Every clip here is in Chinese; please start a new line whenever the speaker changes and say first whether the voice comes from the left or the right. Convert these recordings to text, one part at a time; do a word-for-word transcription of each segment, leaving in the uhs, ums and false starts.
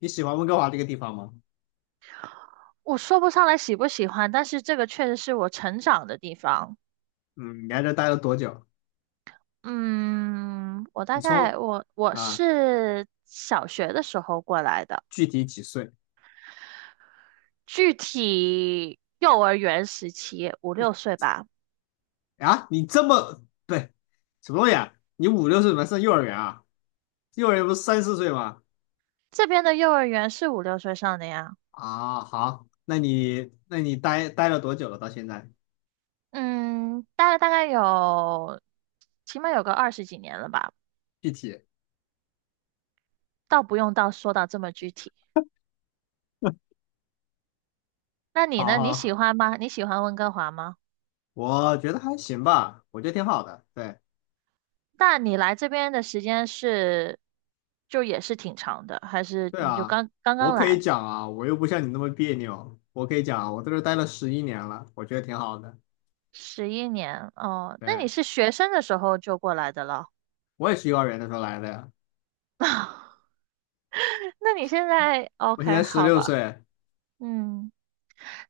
left: 你喜欢温哥华这个地方吗？
right: 我说不上来喜不喜欢，但是这个确实是我成长的地方。
left: 嗯，你在这待了多久？
right: 嗯，我大
left: 你从
right: 概我我
left: 啊，
right: 是小学的时候过来的，
left: 具体几岁
right: 具体幼儿园时期五六岁吧。
left: 啊？你这么，对，什么东西啊？你五六岁怎么上幼儿园啊？幼儿园不是三四岁吗？
right: 这边的幼儿园是五六岁上的呀。
left: 啊，好，那你那你待待了多久了？到现在
right: 嗯，大概大概有起码有个二十几年了吧，
left: 具体？
right: 倒不用到说到这么具体。那你
left: 好
right: 呢？你喜
left: 好，
right: 欢吗？你喜欢温哥华吗？
left: 我觉得还行吧，我觉得挺好的。对
right: 那你来这边的时间是，就也是挺长的，还是
left: 对
right: 你就
left: 啊，
right: 刚刚
left: 我
right: 刚
left: 可以
right: 来
left: 讲啊，我又不像你那么别扭，我可以讲啊，我在这儿待了十一年了，我觉得挺好的。
right: 十一年？哦，那你
left: 对，
right: 是学生的时候就过来的了？
left: 我也是幼儿园的时候来的呀。
right: 那你现在
left: 我现
right: OK
left: 在十
right: 好
left: 六
right: 吧？
left: 岁
right: 嗯，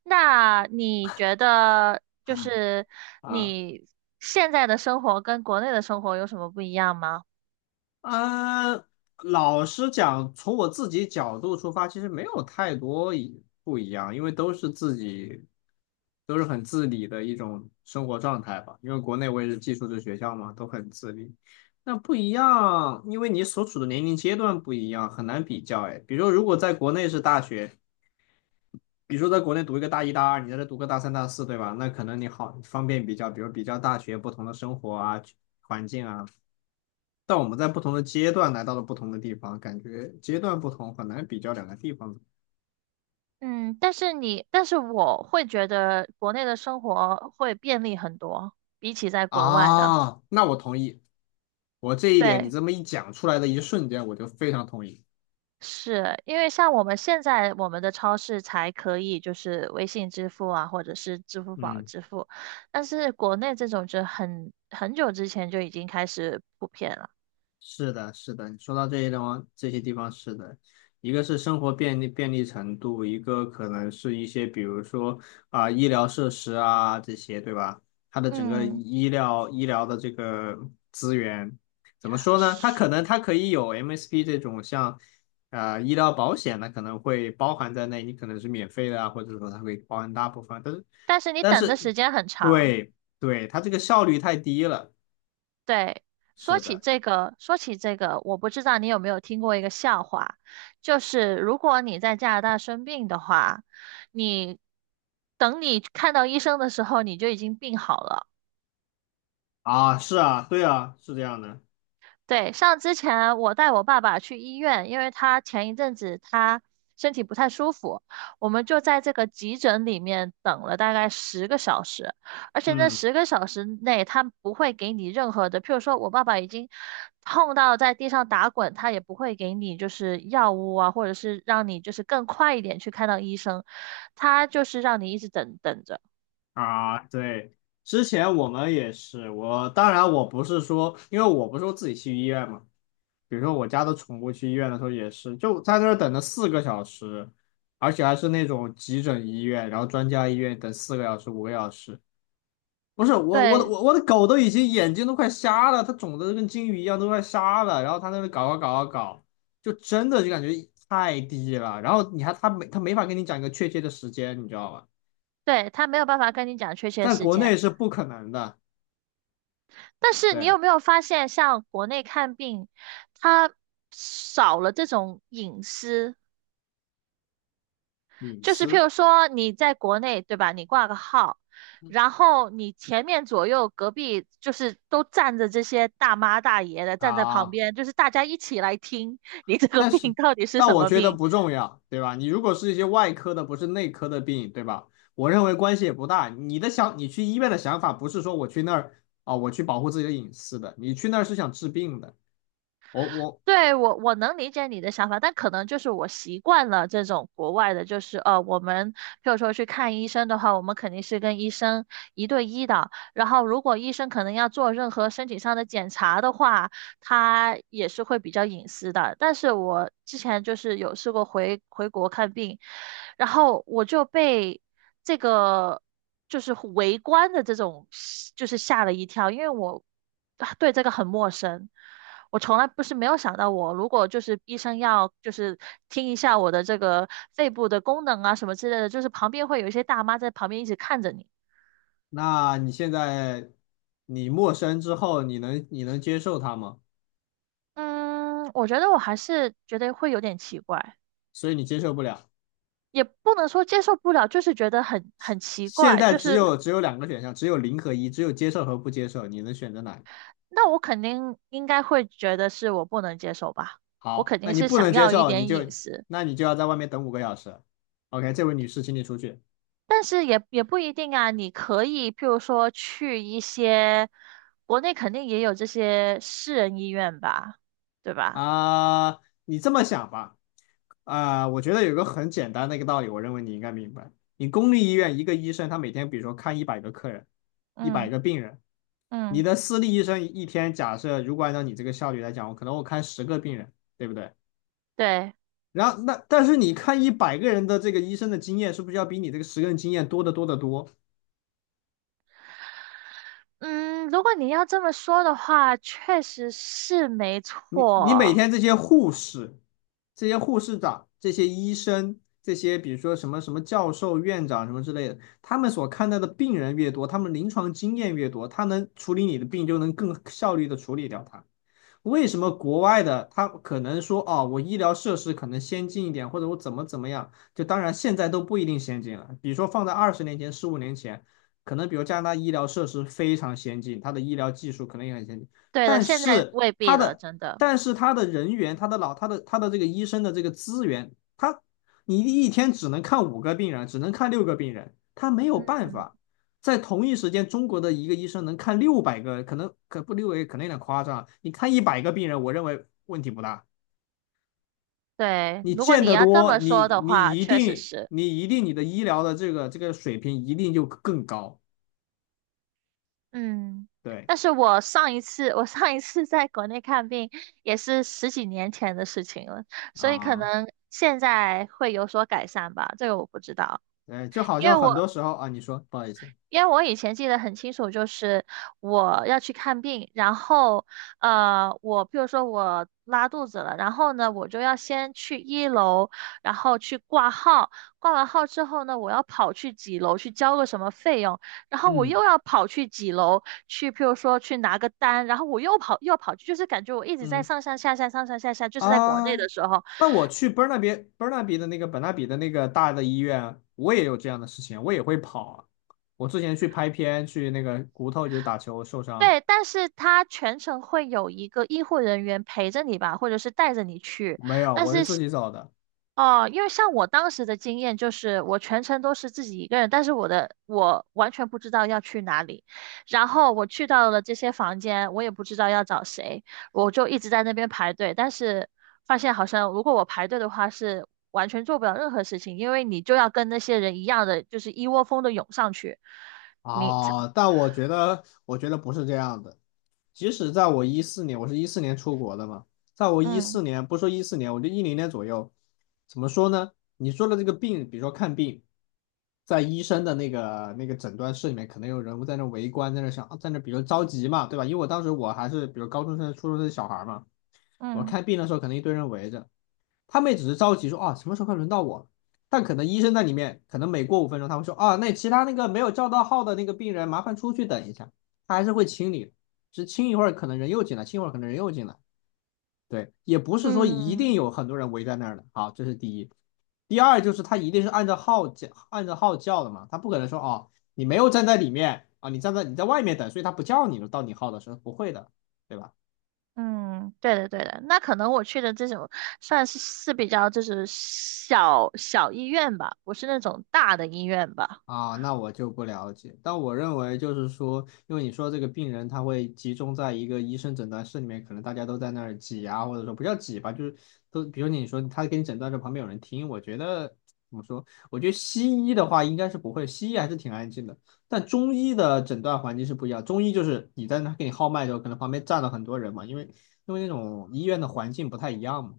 right: 那你觉得就是
left: 啊，
right: 你现在的生活跟国内的生活有什么不一样吗？
left: 呃，老实讲，从我自己角度出发，其实没有太多一不一样，因为都是自己，都是很自理的一种生活状态吧。因为国内我也是寄宿制学校嘛，都很自理。那不一样，因为你所处的年龄阶段不一样，很难比较。哎，比如说，如果在国内是大学，比如说在国内读一个大一、大二，你在这读个大三、大四，对吧？那可能你好方便比较，比如比较大学不同的生活啊、环境啊。但我们在不同的阶段来到了不同的地方，感觉阶段不同，很难比较两个地方。
right: 嗯，但是你，但是我会觉得国内的生活会便利很多，比起在国外的。
left: 啊，那我同意，我这一点你
right: 对。
left: 这么一讲出来的一瞬间，我就非常同意。
right: 是因为像我们现在我们的超市才可以就是微信支付啊，或者是支付宝
left: 嗯。
right: 支付，但是国内这种就很很久之前就已经开始普遍了。
left: 是的，是的，你说到这些地方，这些地方是的，一个是生活便利便利程度，一个可能是一些比如说啊、医疗设施啊这些，对吧？它的整个
right: 嗯，
left: 医疗医疗的这个资源怎么说呢？它
right: 是
left: 可能它可以有 M S P 这种像呃，医疗保险呢，可能会包含在内，你可能是免费的啊，或者说它会包含大部分，但是
right: 但是你
left: 但
right: 等的
left: 是
right: 时间很长。
left: 对对，它这个效率太低了，
right: 对，说
left: 是
right: 起
left: 的。
right: 这个，说起这个，我不知道你有没有听过一个笑话，就是如果你在加拿大生病的话，你等你看到医生的时候，你就已经病好了。
left: 啊，是啊，对啊，是这样的，
right: 对，像之前我带我爸爸去医院，因为他前一阵子他身体不太舒服，我们就在这个急诊里面等了大概十个小时，而且那
left: 嗯
right: 十个小时内他不会给你任何的，譬如说我爸爸已经痛到在地上打滚，他也不会给你就是药物啊，或者是让你就是更快一点去看到医生，他就是让你一直等等着，
left: 啊，对，之前我们也是，我当然我不是说，因为我不是说自己去医院嘛，比如说我家的宠物去医院的时候也是，就在那儿等了四个小时，而且还是那种急诊医院，然后专家医院等四个小时、五个小时，不是我，我的
right: 对
left: 我我的狗都已经眼睛都快瞎了，它肿的跟金鱼一样，都快瞎了。然后它在那搞搞搞搞搞，就真的就感觉太低了。然后你还它没它没法跟你讲一个确切的时间，你知道吧？
right: 对，他没有办法跟你讲确切
left: 在
right: 时
left: 国
right: 间。
left: 内是不可能的，
right: 但是你
left: 对，
right: 有没有发现，像国内看病，它少了这种隐私，
left: 隐
right: 就是譬
left: 私
right: 如说你在国内，对吧？你挂个号，然后你前面左右隔壁就是都站着这些大妈大爷的，站在旁
left: 啊。
right: 边，就是大家一起来听你这个
left: 但
right: 病
left: 是，
right: 到底是
left: 但
right: 什
left: 我
right: 么
left: 觉得
right: 病。
left: 不重要，对吧？你如果是一些外科的，不是内科的病，对吧？我认为关系也不大。你的想，你去医院的想法不是说我去那儿啊、我去保护自己的隐私的，你去那儿是想治病的。我我
right: 对，我我能理解你的想法，但可能就是我习惯了这种国外的，就是呃，我们譬如说去看医生的话，我们肯定是跟医生一对一的。然后，如果医生可能要做任何身体上的检查的话，他也是会比较隐私的。但是我之前就是有试过回回国看病，然后我就被这个就是围观的这种就是吓了一跳，因为我啊对这个很陌生。我从来不是没有想到我，如果就是医生要就是听一下我的这个肺部的功能啊什么之类的，就是旁边会有一些大妈在旁边一直看着你。
left: 那你现在你陌生之后，你能你能接受它吗？
right: 嗯，我觉得我还是觉得会有点奇怪。
left: 所以你接受不了。
right: 也不能说接受不了，就是觉得很很奇
left: 现
right: 怪，
left: 在
right: 就
left: 只
right: 是
left: 有只有两个选项，只有零和一，只有接受和不接受，你能选择哪个
right: 那我肯定应该会觉得是我不能接受吧，我
left: 好，
right: 肯
left: 那
right: 定
left: 你
right: 是
left: 不
right: 想
left: 能接
right: 要一
left: 受，你
right: 点隐
left: 就
right: 私，
left: 那你就要在外面等五个小时。OK，这位女士，请你出去。
right: 但是也也不一定啊，你可以譬如说去一些国内肯定也有这些私人医院吧，对吧？
left: 啊，你这么想吧，啊、我觉得有个很简单的一个道理，我认为你应该明白。你公立医院一个医生，他每天比如说看一百个客人，一百
right: 嗯
left: 个病人，你
right: 嗯，
left: 的私立医生一天，假设如果按照你这个效率来讲，我可能我看十个病人，对不对？
right: 对，
left: 然后那但是你看一百个人的这个医生的经验，是不是要比你这个十个人经验多得多得多？
right: 嗯，如果你要这么说的话，确实是没
left: 你你每
right: 错，
left: 天这些护士、这些护士长、这些医生、这些比如说什么什么教授、院长什么之类的，他们所看到的病人越多，他们临床经验越多，他能处理你的病就能更效率的处理掉它。为什么国外的他可能说哦，我医疗设施可能先进一点，或者我怎么怎么样？就当然现在都不一定先进了。比如说放在二十年前、十五年前，可能比如加拿大医疗设施非常先进，它的医疗技术可能也很先进，
right: 对了，
left: 但
right: 现在
left: 是
right: 未必
left: 它
right: 了，
left: 的
right: 真的，
left: 但是它的人员、它的老、它的它的这个医生的这个资源，他你一天只能看五个病人，只能看六个病人，他没有办
right: 嗯。
left: 法。在同一时间，中国的一个医生能看六百个，可能可不六百可能有点夸张，你看一百个病人，我认为问题不大。
right: 对，
left: 你
right: 如果
left: 见
right: 你
left: 得
right: 要这
left: 多，
right: 么
left: 你
right: 说的话，
left: 你一
right: 确实
left: 定
right: 是，
left: 你一定你的医疗的这个这个水平一定就更高。
right: 嗯，
left: 对
right: 但是我上一次，我上一次在国内看病也是十几年前的事情了，所以可
left: 啊，
right: 能现在会有所改善吧，这个我不知道，
left: 哎，就好
right: 因
left: 像
right: 为
left: 很
right: 我
left: 多时候啊，你说不好意思，
right: 因为我以前记得很清楚，就是我要去看病，然后，呃，我比如说我拉肚子了，然后呢，我就要先去一楼，然后去挂号，挂完号之后呢，我要跑去几楼去交个什么费用，然后我又
left: 嗯
right: 要跑去几楼去，譬如说去拿个单，然后我又跑又要跑去，就是感觉我一直在
left: 嗯
right: 上上下下上上下下，就是在国
left: 啊，
right: 内的时候，
left: 那我去伯纳比伯纳比的那个本纳比的那个大的医院，我也有这样的事情，我也会跑啊。我之前去拍片，去那个骨头就是打球受伤，
right: 对，但是他全程会有一个医护人员陪着你吧，或者是带着你去。
left: 没有，我是自己找的。
right: 哦，因为像我当时的经验就是，我全程都是自己一个人，但是我的我完全不知道要去哪里，然后我去到了这些房间，我也不知道要找谁，我就一直在那边排队，但是发现好像如果我排队的话是完全做不了任何事情，因为你就要跟那些人一样的，就是一窝蜂的涌上去，你才
left: 哦，但我觉得，我觉得不是这样的。即使在我一四年，我是一四年出国的嘛，在我一
right: 嗯
left: 四年，不说一四年，我就一零年左右，怎么说呢？你说的这个病，比如说看病，在医生的那个那个诊断室里面，可能有人在那围观，在那想，啊在那比如着急嘛，对吧？因为我当时我还是比如高中生、初中生小孩嘛，我
right: 嗯。
left: 看病的时候，可能一堆人围着。他们也只是着急说啊，什么时候快轮到我。但可能医生在里面，可能每过五分钟，他会说啊，那其他那个没有叫到号的那个病人，麻烦出去等一下，他还是会清理只清一会儿，可能人又进来，清一会儿可能人又进来。对，也不是说一定
right: 嗯，
left: 有很多人围在那儿的。好，这是第一。第二就是他一定是按照号叫，按照号叫的嘛，他不可能说哦，你没有站在里面啊，你站在你在外面等，所以他不叫你了，到你号的时候不会的，对吧？
right: 嗯，对的对的，那可能我去的这种算是是比较就是小小医院吧，不是那种大的医院吧。
left: 啊，那我就不了解。但我认为就是说，因为你说这个病人他会集中在一个医生诊断室里面，可能大家都在那儿挤啊，或者说不叫挤吧，就是都，比如你说他给你诊断的时候旁边有人听，我觉得怎么说？我觉得西医的话应该是不会，西医还是挺安静的。但中医的诊断环境是不一样，中医就是你在那给你号脉的时候，可能旁边站了很多人嘛，因为因为那种医院的环境不太一样嘛。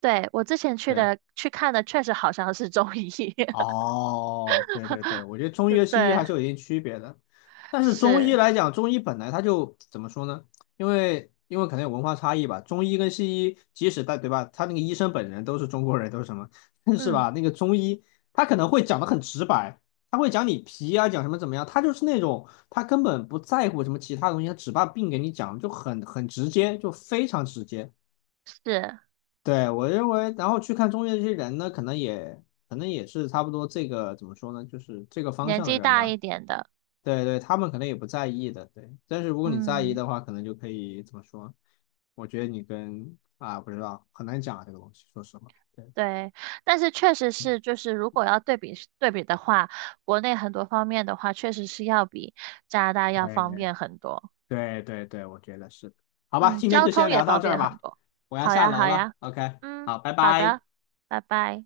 right: 对，我之前去
left: 对。
right: 的去看的确实好像是中医，
left: 哦，对对对，我觉得中医和西医还
right: 对，
left: 是有一定区别的。但是中医
right: 是，
left: 来讲，中医本来它就怎么说呢？因为因为可能有文化差异吧，中医跟西医，即使在对吧，他那个医生本人都是中国人，都是什么，但是
right: 嗯，
left: 吧，那个中医他可能会讲的很直白，他会讲你皮啊，讲什么怎么样，他就是那种他根本不在乎什么其他东西，他只把病给你讲，就很很直接，就非常直接。
right: 是
left: 对，我认为，然后去看中介这些人呢，可能也可能也是差不多这个怎么说呢，就是这个方
right: 年
left: 向的
right: 纪
left: 人
right: 大
left: 吧。
right: 一点的，
left: 对对，他们可能也不在意的，对。但是如果你在意
right: 嗯，
left: 的话，可能就可以怎么说？我觉得你跟啊，不知道，很难讲啊，这个东西，说实话。
right: 对，但是确实是就是如果要对比对比的话，国内很多方面的话，确实是要比加拿大要方
left: 对
right: 便很多。
left: 对对对对，我觉得是的。好吧，
right: 嗯，
left: 今天
right: 交
left: 就先
right: 通也
left: 聊到
right: 方
left: 这
right: 便
left: 儿
right: 很
left: 吧，
right: 多。
left: 我要
right: 好
left: 下
right: 呀，
left: 楼
right: 好
left: 了。
right: 呀，
left: OK，
right: 嗯，
left: 好，拜
right: 好
left: 拜。
right: 的，拜拜。